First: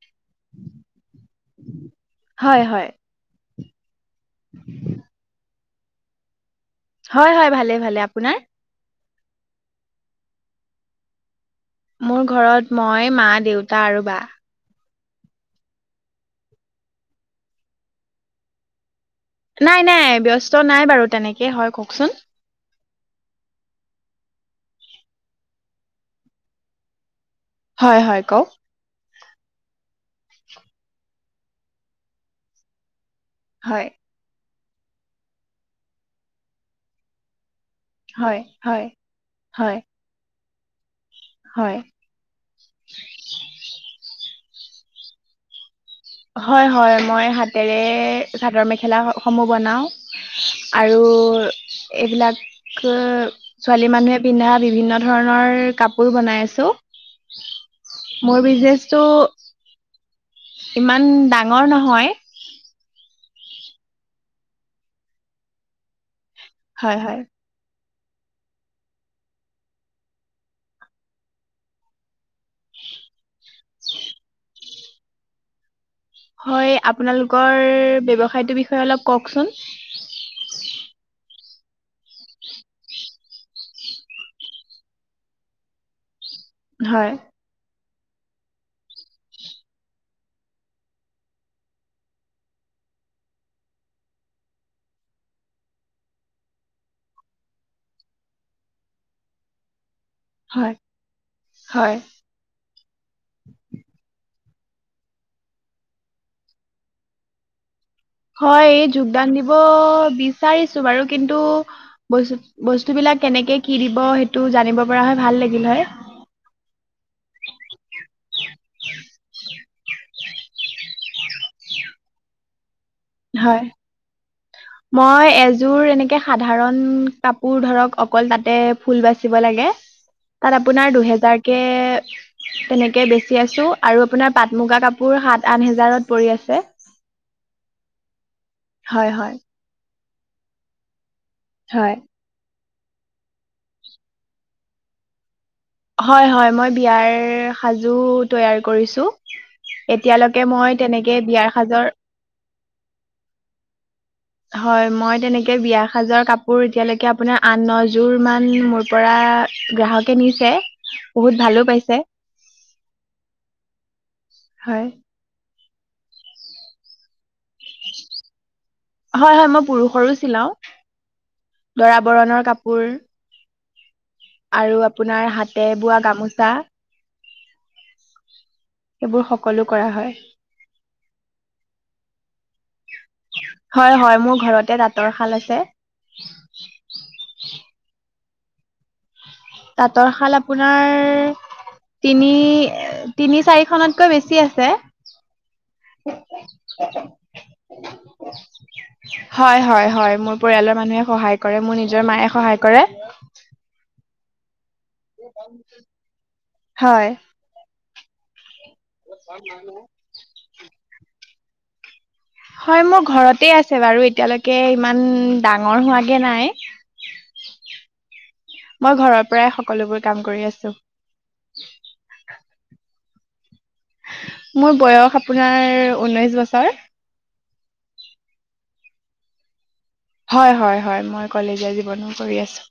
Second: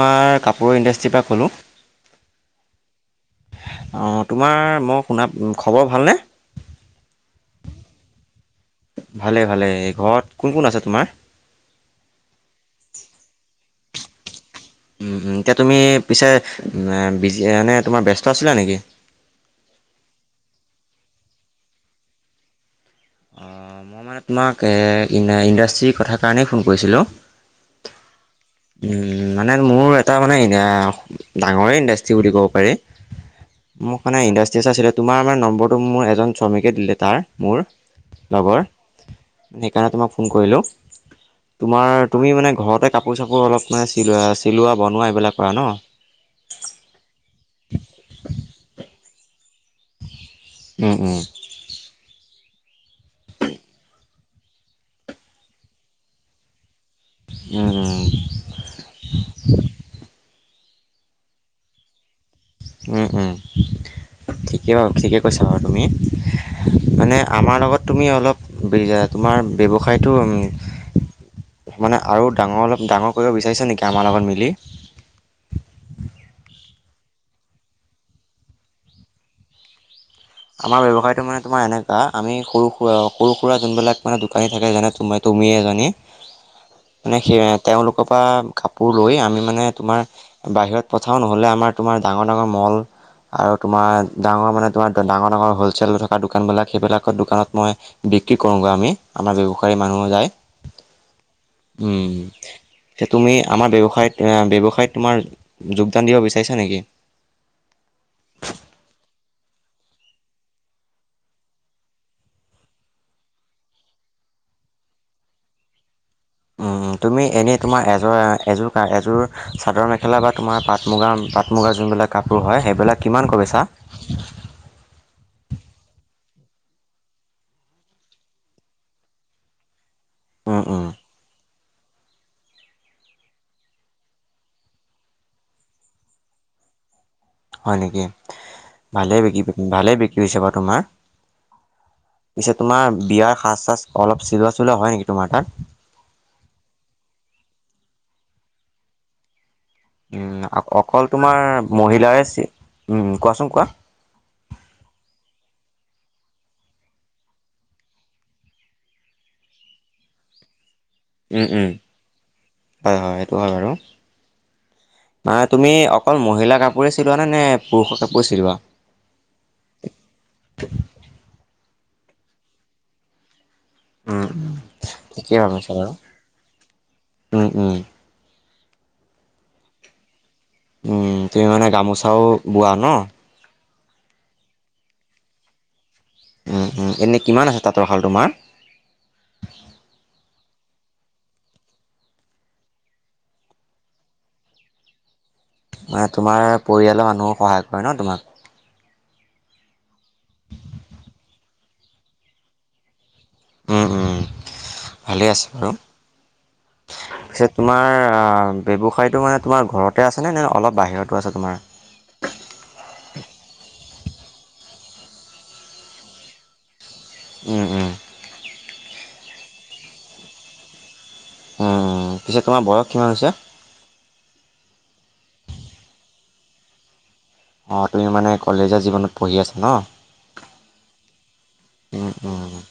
মই কাপোৰৰ ইণ্ডাষ্ট্ৰিৰ পৰা ক'লোঁ। হয় হয় অঁ, তোমাৰ মই শুনাত, খবৰ ভালনে? হয়, হয়, ভালেই, ভালেই, আপোনাৰ? ভালেই, ভালেই, এই ঘৰত কোন, কোন আছে তোমাৰ? মোৰ ঘৰত, মই, মা, দেউতা আৰু বা। উম, উম। এতিয়া তুমি পিছে, বিজি মানে, তোমাৰ, ব্যস্ত আছিলা নেকি? নাই নাই, ব্যস্ত নাই বাৰু তেনেকে, হয় কওকচোন অ', মই মানে তোমাক, ইণ্ডাষ্ট্ৰীৰ কথা কাৰণেই ফোন কৰিছিলোঁ। হয়, হয়, কওক। উম, মানে মোৰ, এটা মানে, ডাঙৰেই ইণ্ডাষ্ট্ৰ্ৰী বুলি ক'ব পাৰি হয় মোক মানে, ইণ্ডাষ্ট্ৰীছ আছিলে, তোমাৰ মানে নম্বৰটো, মোৰ এজন শ্ৰমিকে দিলে তাৰ, মোৰ হয় লগৰ, হয় হয় সেইকাৰণে তোমাক ফোন কৰিলোঁ। হয় তোমাৰ, তুমি মানে ঘৰতে কাপোৰ-চাপোৰ অলপ, মানে চিলোৱা চিলোৱা, বনোৱা, এইবিলাক কৰা ন? হয় হয় মই হাতেৰে চাদৰ মেখেলা স- সমূহ বনাওঁ উম আৰু উম এইবিলাক ক, ছোৱালী মানুহে পিন্ধা বিভিন্ন ধৰণৰ কাপোৰ বনাই আছোঁ। উম মোৰ বিজনেচটো ইমান ডাঙৰ নহয়। উম, উম। ঠিকেই বাৰু, ঠিকেই কৈছা বাৰু তুমি। হয় মানে হয় আমাৰ লগত, তুমি অলপ [unintelligible] তোমাৰ ব্যৱসায়টো মানে আৰু ডাঙৰ, অলপ ডাঙৰ কৰিব বিচাৰিছা নেকি আমাৰ লগত মিলি? হয়, আপোনালোকৰ ব্যৱসায়টোৰ বিষয়ে অলপ কওকচোন। আমাৰ ব্যৱসায়তটো মানে তোমাৰ এনেকুৱা, আমি সৰু-সুৰা আৰু সৰু-সুৰা যোনবিলাক মানে দোকানী থাকে, যেনে তোমাৰ, তুমিয়ে এজনী হয় মানে সেই তেওঁলোক টকা কাপোৰ লৈ, আমি মানে, তোমাৰ, বাহিৰত পঠাওঁ, নহ'লে আমাৰ, তোমাৰ, ডাঙৰ-ডাঙৰ মল আৰু তোমাৰ, ডাঙৰ মানে তোমাৰ ডাঙৰ- ডাঙৰ হ'লচেল থকা দোকানবিলাক সেইবিলাকৰ দোকানত মই বিক্ৰী কৰোঁগৈ আমি আমাৰ ব্যৱসায় ম হয় উ হয় [unintelligible] বিষয়ত তোমাৰ যোগদান দিব বিচাৰিছা নেকি? হয় যোগদান দিব বিচাৰিছোঁ বাৰু কিন্তু বস্তু, বস্তু বিলাক কেনেকে কি দিব সেইটো জানিব পৰা হয় ভাল লাগিল হয়। তুমি এনেই তোমাৰ এযোৰ-এযোৰ-এযোৰ চাদৰ মেখেলা বা তোমাৰ পাট মুগা, পাট মুগা যোনবিলাক কাপোৰ হয় সেইবিলাক। কিমানকৈ বেচা? হয়, মই এযোৰ এনেকে সাধাৰণ কাপোৰ ধৰক অকল তাতে ফুল বাচিব লাগে তাত উম, উম, আপোনাৰ দুহেজাৰ কে, তেনেকে বেচি আছোঁ আৰু আপোনাৰ পাট মুগা কাপোৰ সাত আঠ হেজাৰত পৰি আছে। [inaudible] হয় নেকি, হয় ভালেই হয় বিক ভালেই বিক্ৰীছে বাৰু তোমাৰ। হয়। পিছে তোমাৰ বিয়াৰ সাজ চাজ অলপ চিলোৱা চলোৱা হয় নেকি তোমাৰ তাত? হয় হয় মই বিয়াৰ সাজো তৈয়াৰ কৰিছোঁ। উম, অকল তোমাৰ সাজৰ মহিলাৰে উম, কোৱাচোন কোৱা। হয়, মই তেনেকে বিয়া সাজৰ কাপোৰ এতিয়ালৈকে আপোনাৰ আন নযোৰ মান মোৰ পৰা গ্ৰাহকে নিছে। বহুত উম, ভালো উম, পাইছে হয় হয় সেইটো হয় বাৰু হয় মাত তুমি অকল মহিলা কাপোৰে চিলোৱা? নে নে পুৰুষৰ কাপোৰ চিলোৱা? হয়, হয়, মই পুৰুষৰো চলাওঁ। দৰা বৰণৰ কাপোৰ। উম, আৰু আপোনাৰ ঠিকেই হাতে ভাবিছা বাৰু বোৱা গামোচা। উম উম সেইবোৰ সকলো কৰা হয়। উম, তুমি মানে গামোচাও বোৱা ন? হয়, হয়, মোৰ ঘৰতে তাতৰ শাল আছে। উম, উম, এনে কিমান আছে তাঁতৰ শাল তোমাৰ? তাঁতৰ শাল আপোনাৰ তিনি তিনি চাৰিখনতকৈ বেছি আছে। মানে তোমাৰ পৰিয়ালৰ মানুহ সহায় কৰে ন তোমাক? হয়, হয়, হয়, মোৰ পৰিয়ালৰ মানুহে সহায় কৰে মোৰ নিজৰ মায়ে সহায় কৰে। উম, উম, ভালে আছে বাৰু হয় পিচে তোমাৰ ব্যৱসায়টো মানে তোমাৰ ঘৰতে আছেনে নে অলপ বাহিৰতো আছে তোমাৰ? হয় মোৰ ঘৰতে আছে বাৰু এতিয়ালৈকে ইমান ডাঙৰ হোৱাগে নাই। উম, উম, মই ঘৰৰ পৰাই সকলোবোৰ কাম কৰি আছোঁ। উম, পিছে তোমাৰ বয়স কিমান হৈছে? মোৰ বয়স আপোনাৰ ঊনৈশ বছৰ। অ', তুমি মানে কলেজীয়া জীৱনত পঢ়ি আছা ন? হয়, হয়, হয়, মই কলেজীয়া উম জীৱনো কৰি উম আছোঁ।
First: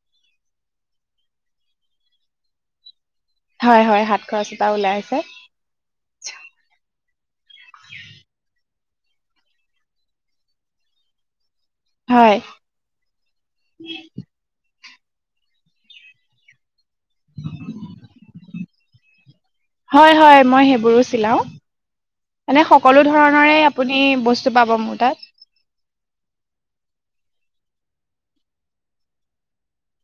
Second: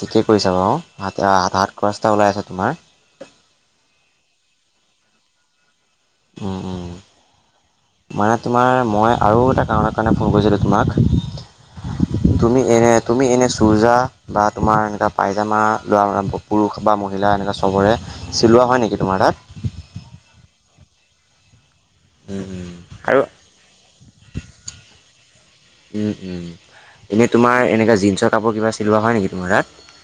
ঠিকেই কৰিছা বাৰু হাতে-হাত খৰচ এটা ওলাই আছে তোমাৰ। হয়, হয়, হাত খৰচ এটা ওলাই আছে। উম, উম, মানে তোমাৰ মই আৰু এটা কাৰণৰ কাৰণে ফোন কৰিছিলোঁ হয় তোমাক। তুমি এনে তুমি এনে চোৰজা বা তোমাৰ এ, পাইজামা লোৱা পুৰুষ বা মহিলা এনেকুৱা চবৰে চিলোৱা হয় নেকি তোমাৰ তাত? হয় হয় মই সেইবোৰো চিলাও উম মানে উম সকলো আৰু ধৰণৰে আপুনি বস্তু পাব মোৰ তাত। উম, উম, এনেই তোমাৰ এনেকা জিন্সৰ কাপোৰ কিবা চিলোৱা হয় নেকি তোমাৰ তাত?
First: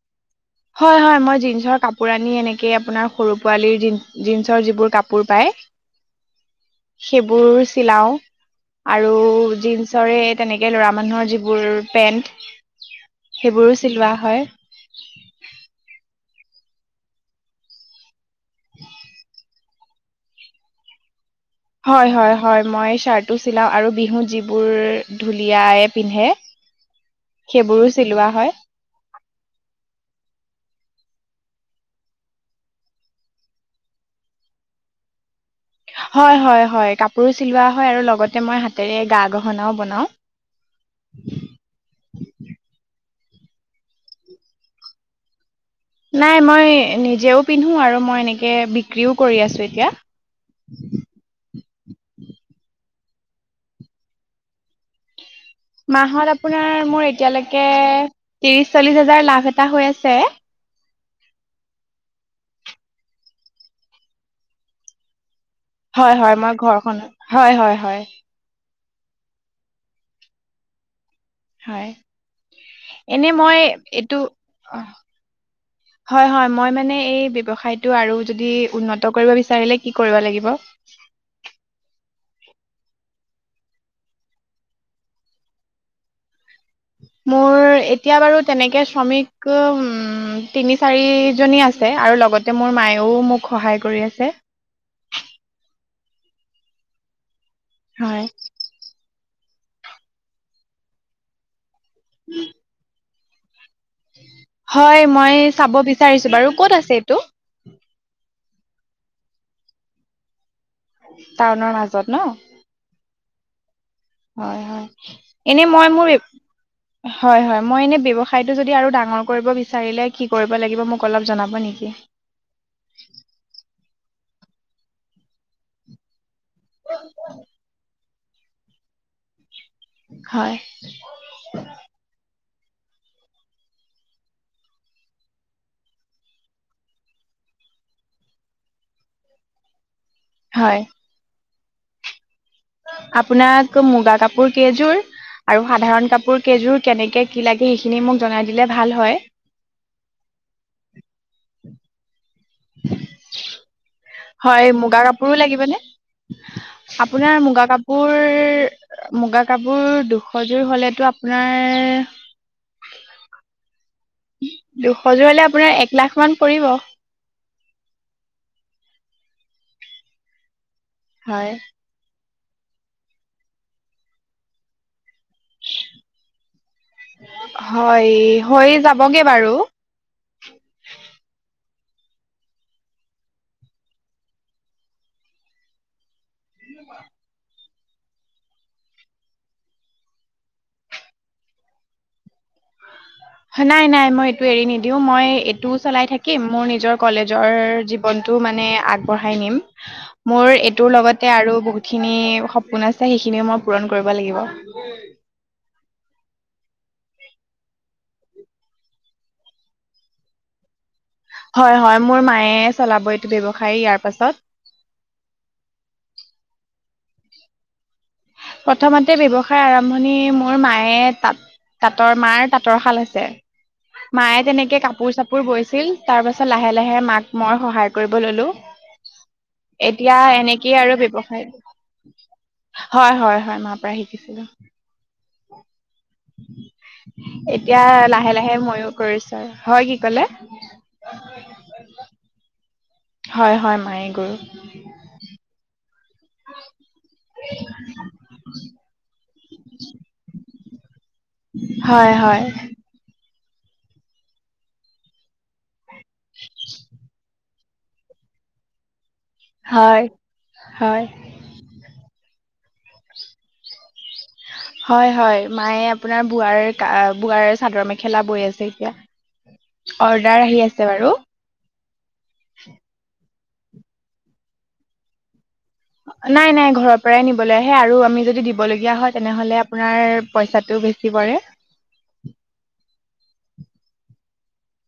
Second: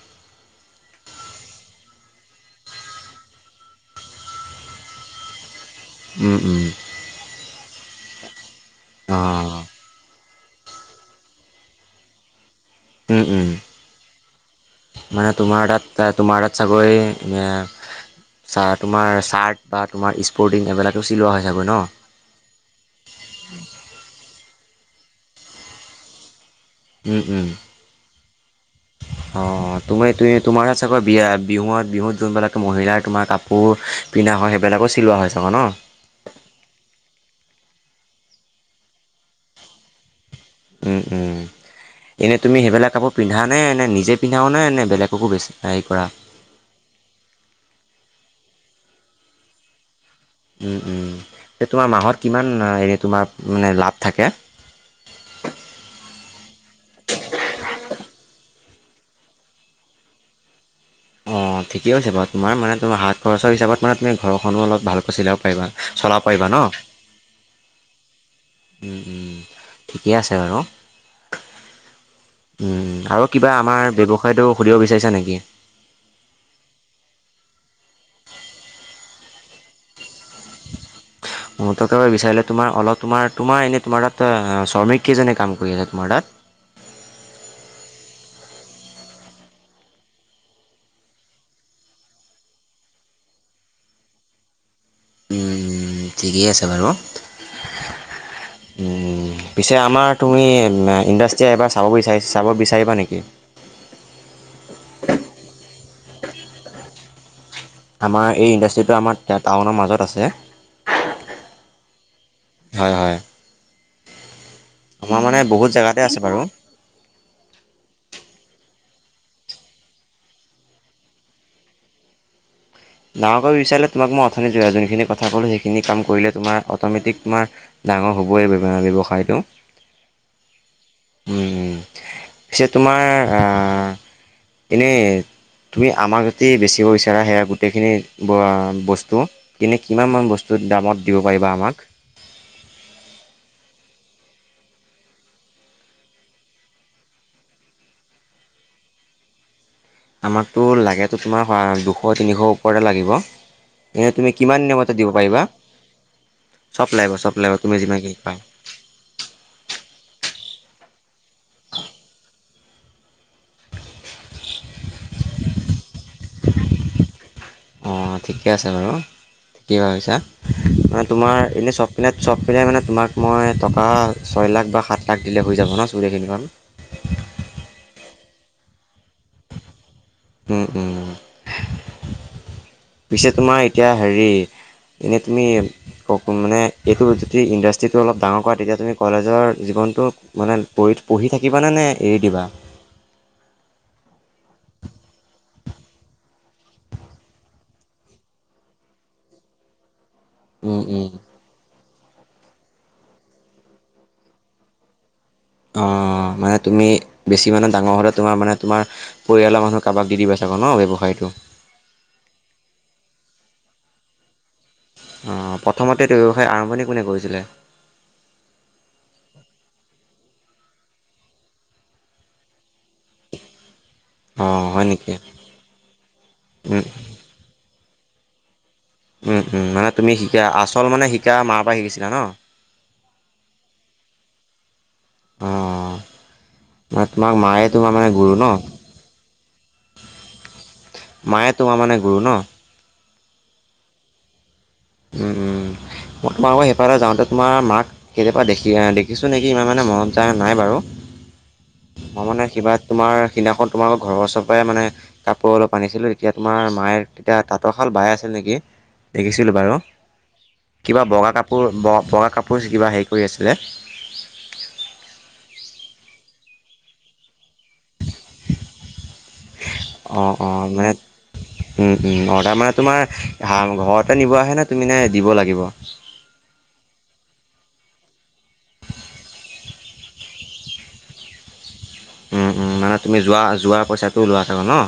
হয়, হয় মই জিন্সৰ কাপোৰ আনি এনেকে আপোনাৰ সৰু পোৱালীৰ জিন-জিন্সৰ যিবোৰ কাপোৰ পায় উম উম সেইবোৰ চিলাও আৰু অ' জিন্সৰে তেনেকে ল'ৰা মানুহৰ যিবোৰ পেন্ট উম উম সেইবোৰো চিলোৱা হয়। মানে তোমাৰ তাত তোমাৰ তাত ছাগৈ এ তোমাৰ চা তোমাৰ চাৰ্ট বা তোমাৰ স্পৰ্টিং এইবিলাকো চিলোৱা চাগৈ ন? হয়, হয়, হয়, মই শ্বাৰ্টো চিলাও আৰু বিহুত যি বোৰ ঢুলীয়াই পিন্ধে। উম, উম, সেইবোৰো চিলোৱা হয়। অ', তুমি তোৱে তোমাৰ তাবা বিয়া বিহু-বিহুত যোনবিলাক মহিলাৰ তোমাৰ কাপোৰ পিন্ধা হয় সেইবিলাকো চিলোৱা হৈছ হয়, হয়, হয়, কাপোৰো চিলোৱা হয় আৰু লগতে মই হাতেৰে গা গহনাও বনাও। উম, উম, এনেই তুমি সেইবিলাক কপো পিন্ধা নে নিজে পিন্ধাওনে নে বেলেগকো বেছি হেৰি কৰা নাই মই নিজেও পিন্ধো আৰু মই এনেকে বিক্ৰীও কৰি আছোঁ এতিয়া। উম, উম, এ, তোমাৰ মাহত কিমান আ তোমাৰ মানে লাভ থাকে। মাহত আপোনাৰ মোৰ এতিয়ালৈকে ত্ৰিশ চল্লিশ হাজাৰ লাভ এটা হৈ আছে। অ', ঠিকেই হৈছে বাৰু, তোমাৰ মা তোমাৰ হাত খৰচৰ হিচাপত মানে তুমি ঘৰখনো অলপ ভালকৈ চিলাও হয়, হয়, মই ঘৰখনো, হয়, হয়, হয়। উম, উম, ঠিকে আছে বাৰু। হয় উম, আৰু এনে কিবা মই আমাৰ এইটো ব্যৱসায়টো সুধিব বিচাৰিছা নেকি? হয়, হয়, মই মানে এই ব্যৱসায়টো আৰু যদি উন্নত কৰিব বিচাৰিলে কি কৰিব লাগিব? মই থকাৰ চাৰিলে তোমাৰ অলপ তোমাৰ তোমাৰ এনেই তোমাৰ তাত শ্ৰমিক কেইজনে কাম কৰি আছে তোমাৰ তাত? [inaudible] মোৰ এতিয়া বাৰু তেনেকে শ্ৰমিক উ-উম, তিনি চাৰি জনী আছে আৰু ল লগতে মোৰ মায়েও মোক সহায় কৰি আছে। উম, ঠিকেই আছে বাৰু, হয় উম। পিছে আমাৰ তুমি ইণ্ডাষ্ট্ৰিয়ীয়ে এবাৰ চাব বিচাৰি-চাব বিচাৰিবা নেকি? হয় মই চাব বিচাৰিছো বাৰু, ক'ত আছে এইটো? আমাৰ এই ইণ্ডাষ্ট্ৰিটো আমাৰ টাউনৰ মাজত আছে। টাউনৰ মাজত ন'? হয় হয়। হয়, হয়, আমাৰ মানে এনে বহুত মই জেগাতে মোৰ এ, আছে বাৰু। হয়, হয় মই এনে ব্যৱসায়টো যদ দিওঁ আৰু ডাঙৰ কৰিব বিচাৰিলে কি কৰিব লাগিব মোক অলপ জনাব নেকি? ডাঙৰ কৰিব বিচাৰিলে তোমাক মই অথনি য-যোনখিনি কথা ক'লো সেইখিনি কাম কৰিলে তোমাৰ অট'মেটিক তোমাৰ ডাঙৰ হ'বই [unintelligible] ব্যৱসায়টো। হয়। উম, পিছে তোমাৰ অ', এনেই তুমি আমাক যদি বেচিব বিচাৰা সেয়া গোটেইখিনি ব বস্তু কিনি কিমান মান বস্তু হয় দামত দিব পাৰিবা আমাক? আপোনাক মূগা কাপোৰ কেইযোৰ আৰু সাধাৰণ কাপোৰ কেইযোৰ কেনেকে কি লাগে সেইখিনি মোক জনাই দিলে ভাল হয়। আমাকটো লাগেটো তোমাৰ শ দুশ তিনিশ ওপৰতে লাগিব এনে তুমি হয় কিমান মতে মুগা দিব কাপোৰো পাৰিবা? লাগিবনে চব লাগিব চব আপোনাৰ লাগিব মূগা তুমি কাপোৰ যিমানখিনি পাৰা মূগা কাপোৰ দুশজোৰ হ'লেটো আপোনাৰ দুশ জোৰলে আপোনাৰ এক লাখ মান পৰিব। অ', ঠিকে আছে বাৰু, ঠিকে ভাবিছা মানে হয় তোমাৰ এনেই চব পিনে চব পিলাই মানে তোমাক মই টকা ছয় লাখ বা সাত তাক দিলে হৈ যাব ন' চুলিখিনি? হয় হৈ যাবগে বাৰু। উম, উম। পিছে তোমাৰ এতিয়া হেৰি এনেই তুমি মানে যদি ইন যিটো অলপ ডাঙৰ কৰা। তেতিয়া তুমি কলেজৰ জীৱনটো মানে পঢ়ি- পঢ়ি থাকিবানে নে এৰি দিবা? হয় নাই নাই মই এইটো এৰি নিদিও। মই এইটোও চলাই থাকিম মোৰ নিজৰ কলেজৰ জীৱনতটো মানে আগবঢ়াই নিম। মোৰ উম, এইটোৰ উম। লগতে আৰু বহু খিনি সপোন আছে। সেইখিনিও মই পূৰণ কৰিব লাগিব। অঁ মানে তুমি বেছি মানহ ডাঙৰ হ'লে তোমাৰ মানে, তোমাৰ পৰিয়ৰ মানুহ কাৰোাক দি দিবা চাগ ন ব্যৱসায়টো। হয় হয় মোৰ মায়ে চলাব এইটো ব্যৱসায় ইয়াৰ পাছত। অঁ প্ৰথমতে এইটো ব্যৱসায় আৰম্ভণি কোনে কৰিছিলে? প্ৰথমতে ব্যৱসায় আৰম্ভণি মোৰ মায়ে তাঁত- তাঁতৰ মাৰ ত সোতৰশাল হৈছে। মায়ে অ', তেনেকে হয় নেকি? কাপোৰ চাপোৰ বৈছিল। তাৰ পাছত লাহে উম, লাহে মাক মই সহাৰ কৰিব ললো। উম-উম মানে তুমি এতিয়া শিকা এনেকেই আচল আৰু মানে শিকা, ব্যৱসায় মাৰ পৰা শিকিছিলা ন? হয়- হয় - হয় মাৰ পৰা শিকিছিলো। অ', মানে তোমাক মায়ে এতিয়া তোমাৰ মানে গুৰু লাহে ন? লাহে ময়ো কৰিছো আৰু। হয় কি কলে? মায়ে তোমাৰ মানে ন হয় হয় মায়ে গৰু উ-উ মই তোমালোকৰ সেইফালে যাওঁতে তোমাৰ মাক সেইয়াৰ দেখি দেখিছো। চোন নেকি ইমান মানে মনত যায় নাই বাৰু। হয় মই হয় মানে সিবা তোমাৰ দিনাখন তোমালোকৰ ঘৰৰ ওচৰৰ পৰাই মানে কাপোৰ অলপ আনিছিলোঁ। তেতিয়া তোমাৰ মায়ে তেতিয়া তাত তাতৰশাল বাই আছে নেকি, দেখিছিলোঁ বাৰু হয় কিবা হয় বগা কাপোৰ বগ-বগা কাপ কপজ কিবা হেৰি কৰি আছিলে হয়-হয় মায়ে আপোনাৰ বোৱাৰ বোৱাৰ চাদৰ মেখেলা বৈ আছে এতিয়া। অৰ্ডাৰ অঁ অঁ আহি আছে মানে বাৰু অৰ্ডাৰ মানে তোমাৰ ঘৰতে নিব আহে ন তুমি নে দিব লাগিব? নাই নাই ঘৰৰ পৰাই নিবলৈ আহে আৰু আমি যদি দিবলগীয়া হয়। তেনেহলে আপোনাৰ পইচাটো বেছি পৰে। [inaudible] উম, উম, মানে তুমি যোৱা-যোৱাৰ পইচাটোও লওৱা চাগে ন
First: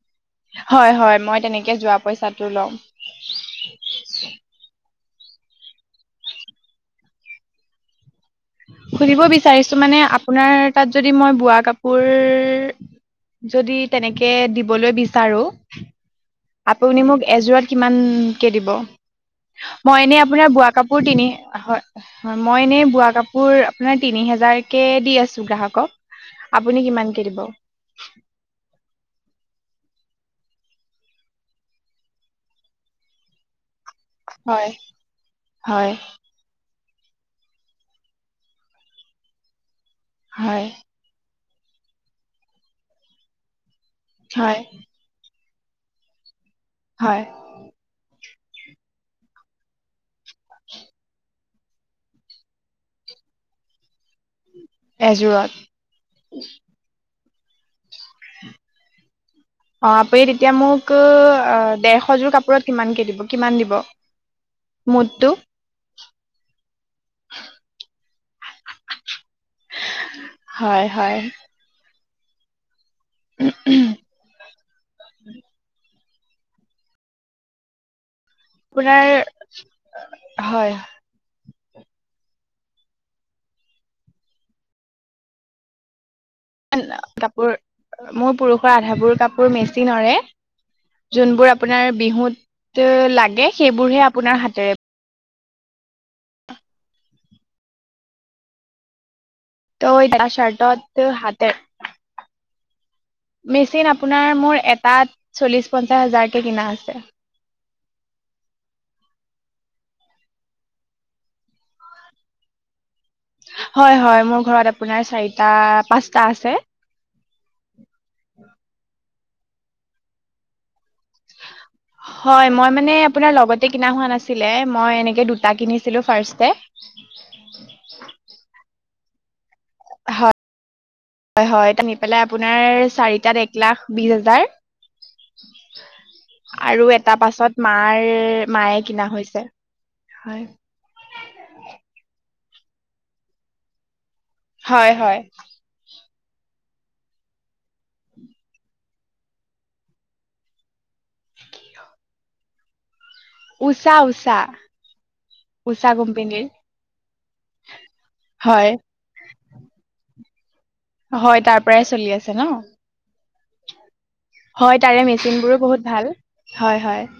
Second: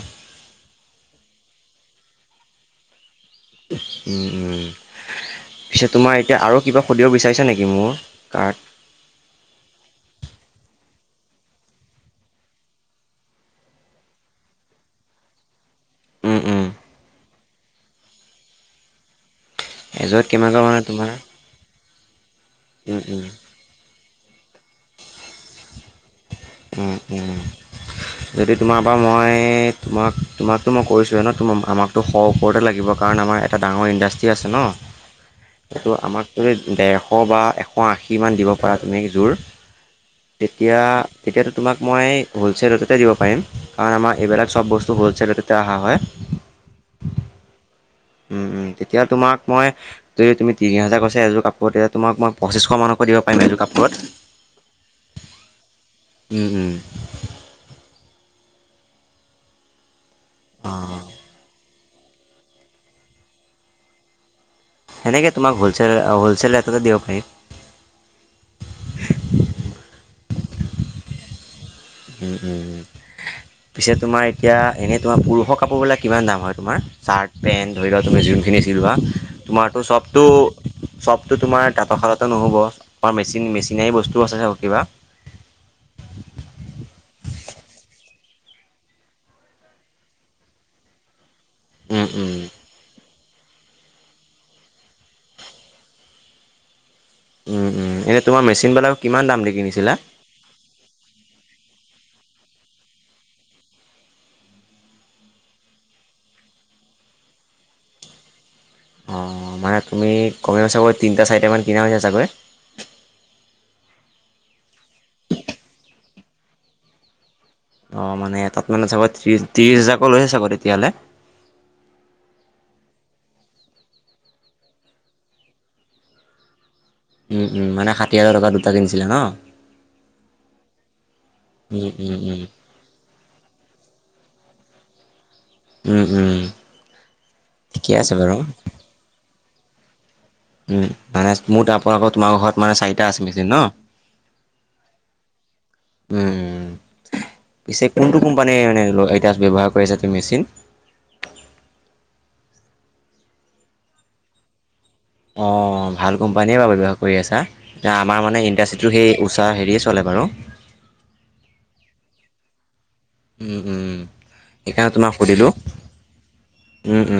হয় হয় মই তেনেকে যোৱা পইচাটো লম। পিছে তোমাৰ এতিয়া আৰু কিবা সুধিব বিচাৰিছা নেকি মোৰ? কাৰ্ড? সুধিব বিচাৰিছো মানে আপোনাৰ তাত যদি মই বোৱা কাপোৰ যদি তেনেকে দিবলৈ বিচাৰো। উম, উম। আপুনি মোক এযোৰত কিমানকে দিব। মই এনে এযোৰত আপোনাৰ কেনেকুৱা বোৱা মানে কাপোৰ তোমাৰ? তিনি হয় হয়। মই এনেই উম, বোৱা উম, কাপোৰ আপোনাৰ তিনি হোজাৰকে দি আছো গ্ৰাহকক। আপুনি কিমানকে দিব যদি তোমাৰ পৰা মই তোমাক তোমাকতো মই কছোঁৱে ন আমাকতো শ ওপৰতে লাগিব। কাৰণ আমাৰ এটা ডাঙৰ ইণ্ডাষ্ট্ৰি আছে ন, হয় হয় এইটো আমাকতো এই ডেৰশ বা এশ আশীমান দিব পৰা তুমি জোৰ হয় তেতিয়া তেতিয়াতো তোমাক মই হোলচেল ৰেটতে দিব পাৰিম। কাৰণ আমাৰ এইবিলাক হয় চব বস্তু হ'লচেলতে অহা হয়। হয় উম, [unintelligible] তেতিয়া তোমাক মই যদি তুমি তিনি হাজাৰ কৈছা এযোৰ কাপোৰত, তেতিয়া তোমাক মই পঁচিছশ মানকৈ দিব পাৰিম। এইটো কাপোৰত। এজোৰাত? অ আপুনি তেতিয়া মোক অঁ ডৰশযোৰ কাপোৰত কিমানকে দিব? কিমান দিব? মুঠটো সেনেকে তোমাক হলছেল-হলছেল [unintelligible] হয়- হয়। উম, পিছে তোমাৰ এতিয়া এনেই তোমাৰ পুৰুষৰ কাপোৰবিলাক কিমান দাম হয় তোমাৰ চাৰ্ট পেণ্ট ধৰি লওক তুমি যোনখিনি ছিলোৱা আপোনাৰ তোমাৰটো হয় চবটো- চবটো তোমাৰ তাতৰশালতে নহ'ব বা মেচিন মেচিনাৰী বস্তুও আছে ন কিবা। কাপোৰ মোৰ পুৰুষৰ আধাবোৰ কাপোৰ মেচিনৰে যোন বোৰ আপ আপোনাৰ উম, উম। বিহুত লাগে সেইবোৰহে আপোনাৰ হাতেৰে উম- উম এনেই তোমাৰ মেচিন বিলাক কিমান দাম দি ত' কিনিছিলা? [unintelligible] চাৰ্টত হাতে মেচিন আপোনাৰ মোৰ এটাত চল্লিশ পঞ্চাছ হাজাৰকে কিনা হৈছে। অ', মানে তুমি কমেও চাগৈ তিনিটা চাৰিটামান কিনা হৈ হৈছে চাগৈ। হয় - হয়, মোৰ ঘৰত আপুনাৰ চাৰিটা পাঁচটা আছে। অ', মানে এটাত মানে চাগৈ ত্ৰিশ- ত্ৰিশ হাজাৰকৈ লৈছে চাগৈ তেতিয়াহ'লে। [inaudible] হয়, মই মানে আপোনাৰ লগতে কিনা হোৱা নাছিলে মই এনেকে দুটা কিনিছিলো ফাৰ্ষ্টতে। উম, উম, মানে ষাঠি হাজাৰ [unintelligible] হয়-হয় উম, [unintelligible] উম, পেলাই উম, আপোনাৰ চাৰি তাত এক লাখ বিছ হাজাৰ। উম, উম, আৰু এটা পাছত ঠিকে মাৰ আছে বাৰু। মায়ে কিনা হৈছে। হয় উম, মানে মোৰ [unintelligible] তোমাৰ ঘৰত মানে চাৰিটা আছে মেচিন ন। হয়- হয়। উম। পিছে কোনটো কোম্পানীয়ে মানে [unintelligible] ব্যৱহাৰ কৰি আছে মেচিন। [inaudible] উচা - উচা। অ', ভাল কোম্পানীয়ে বাৰু ব্যৱহাৰ কৰি আছা এ আমাৰ মানে হয় ইণ্ডাষ্ট্ৰিটো সেই উচা হেৰিয়ে চলে বাৰু। হয় তাৰ পৰাই চলি আছে ন। উম-উম। হয় তাৰে মেচিনবোৰো বহুত ভাল, হয়- উম, হয়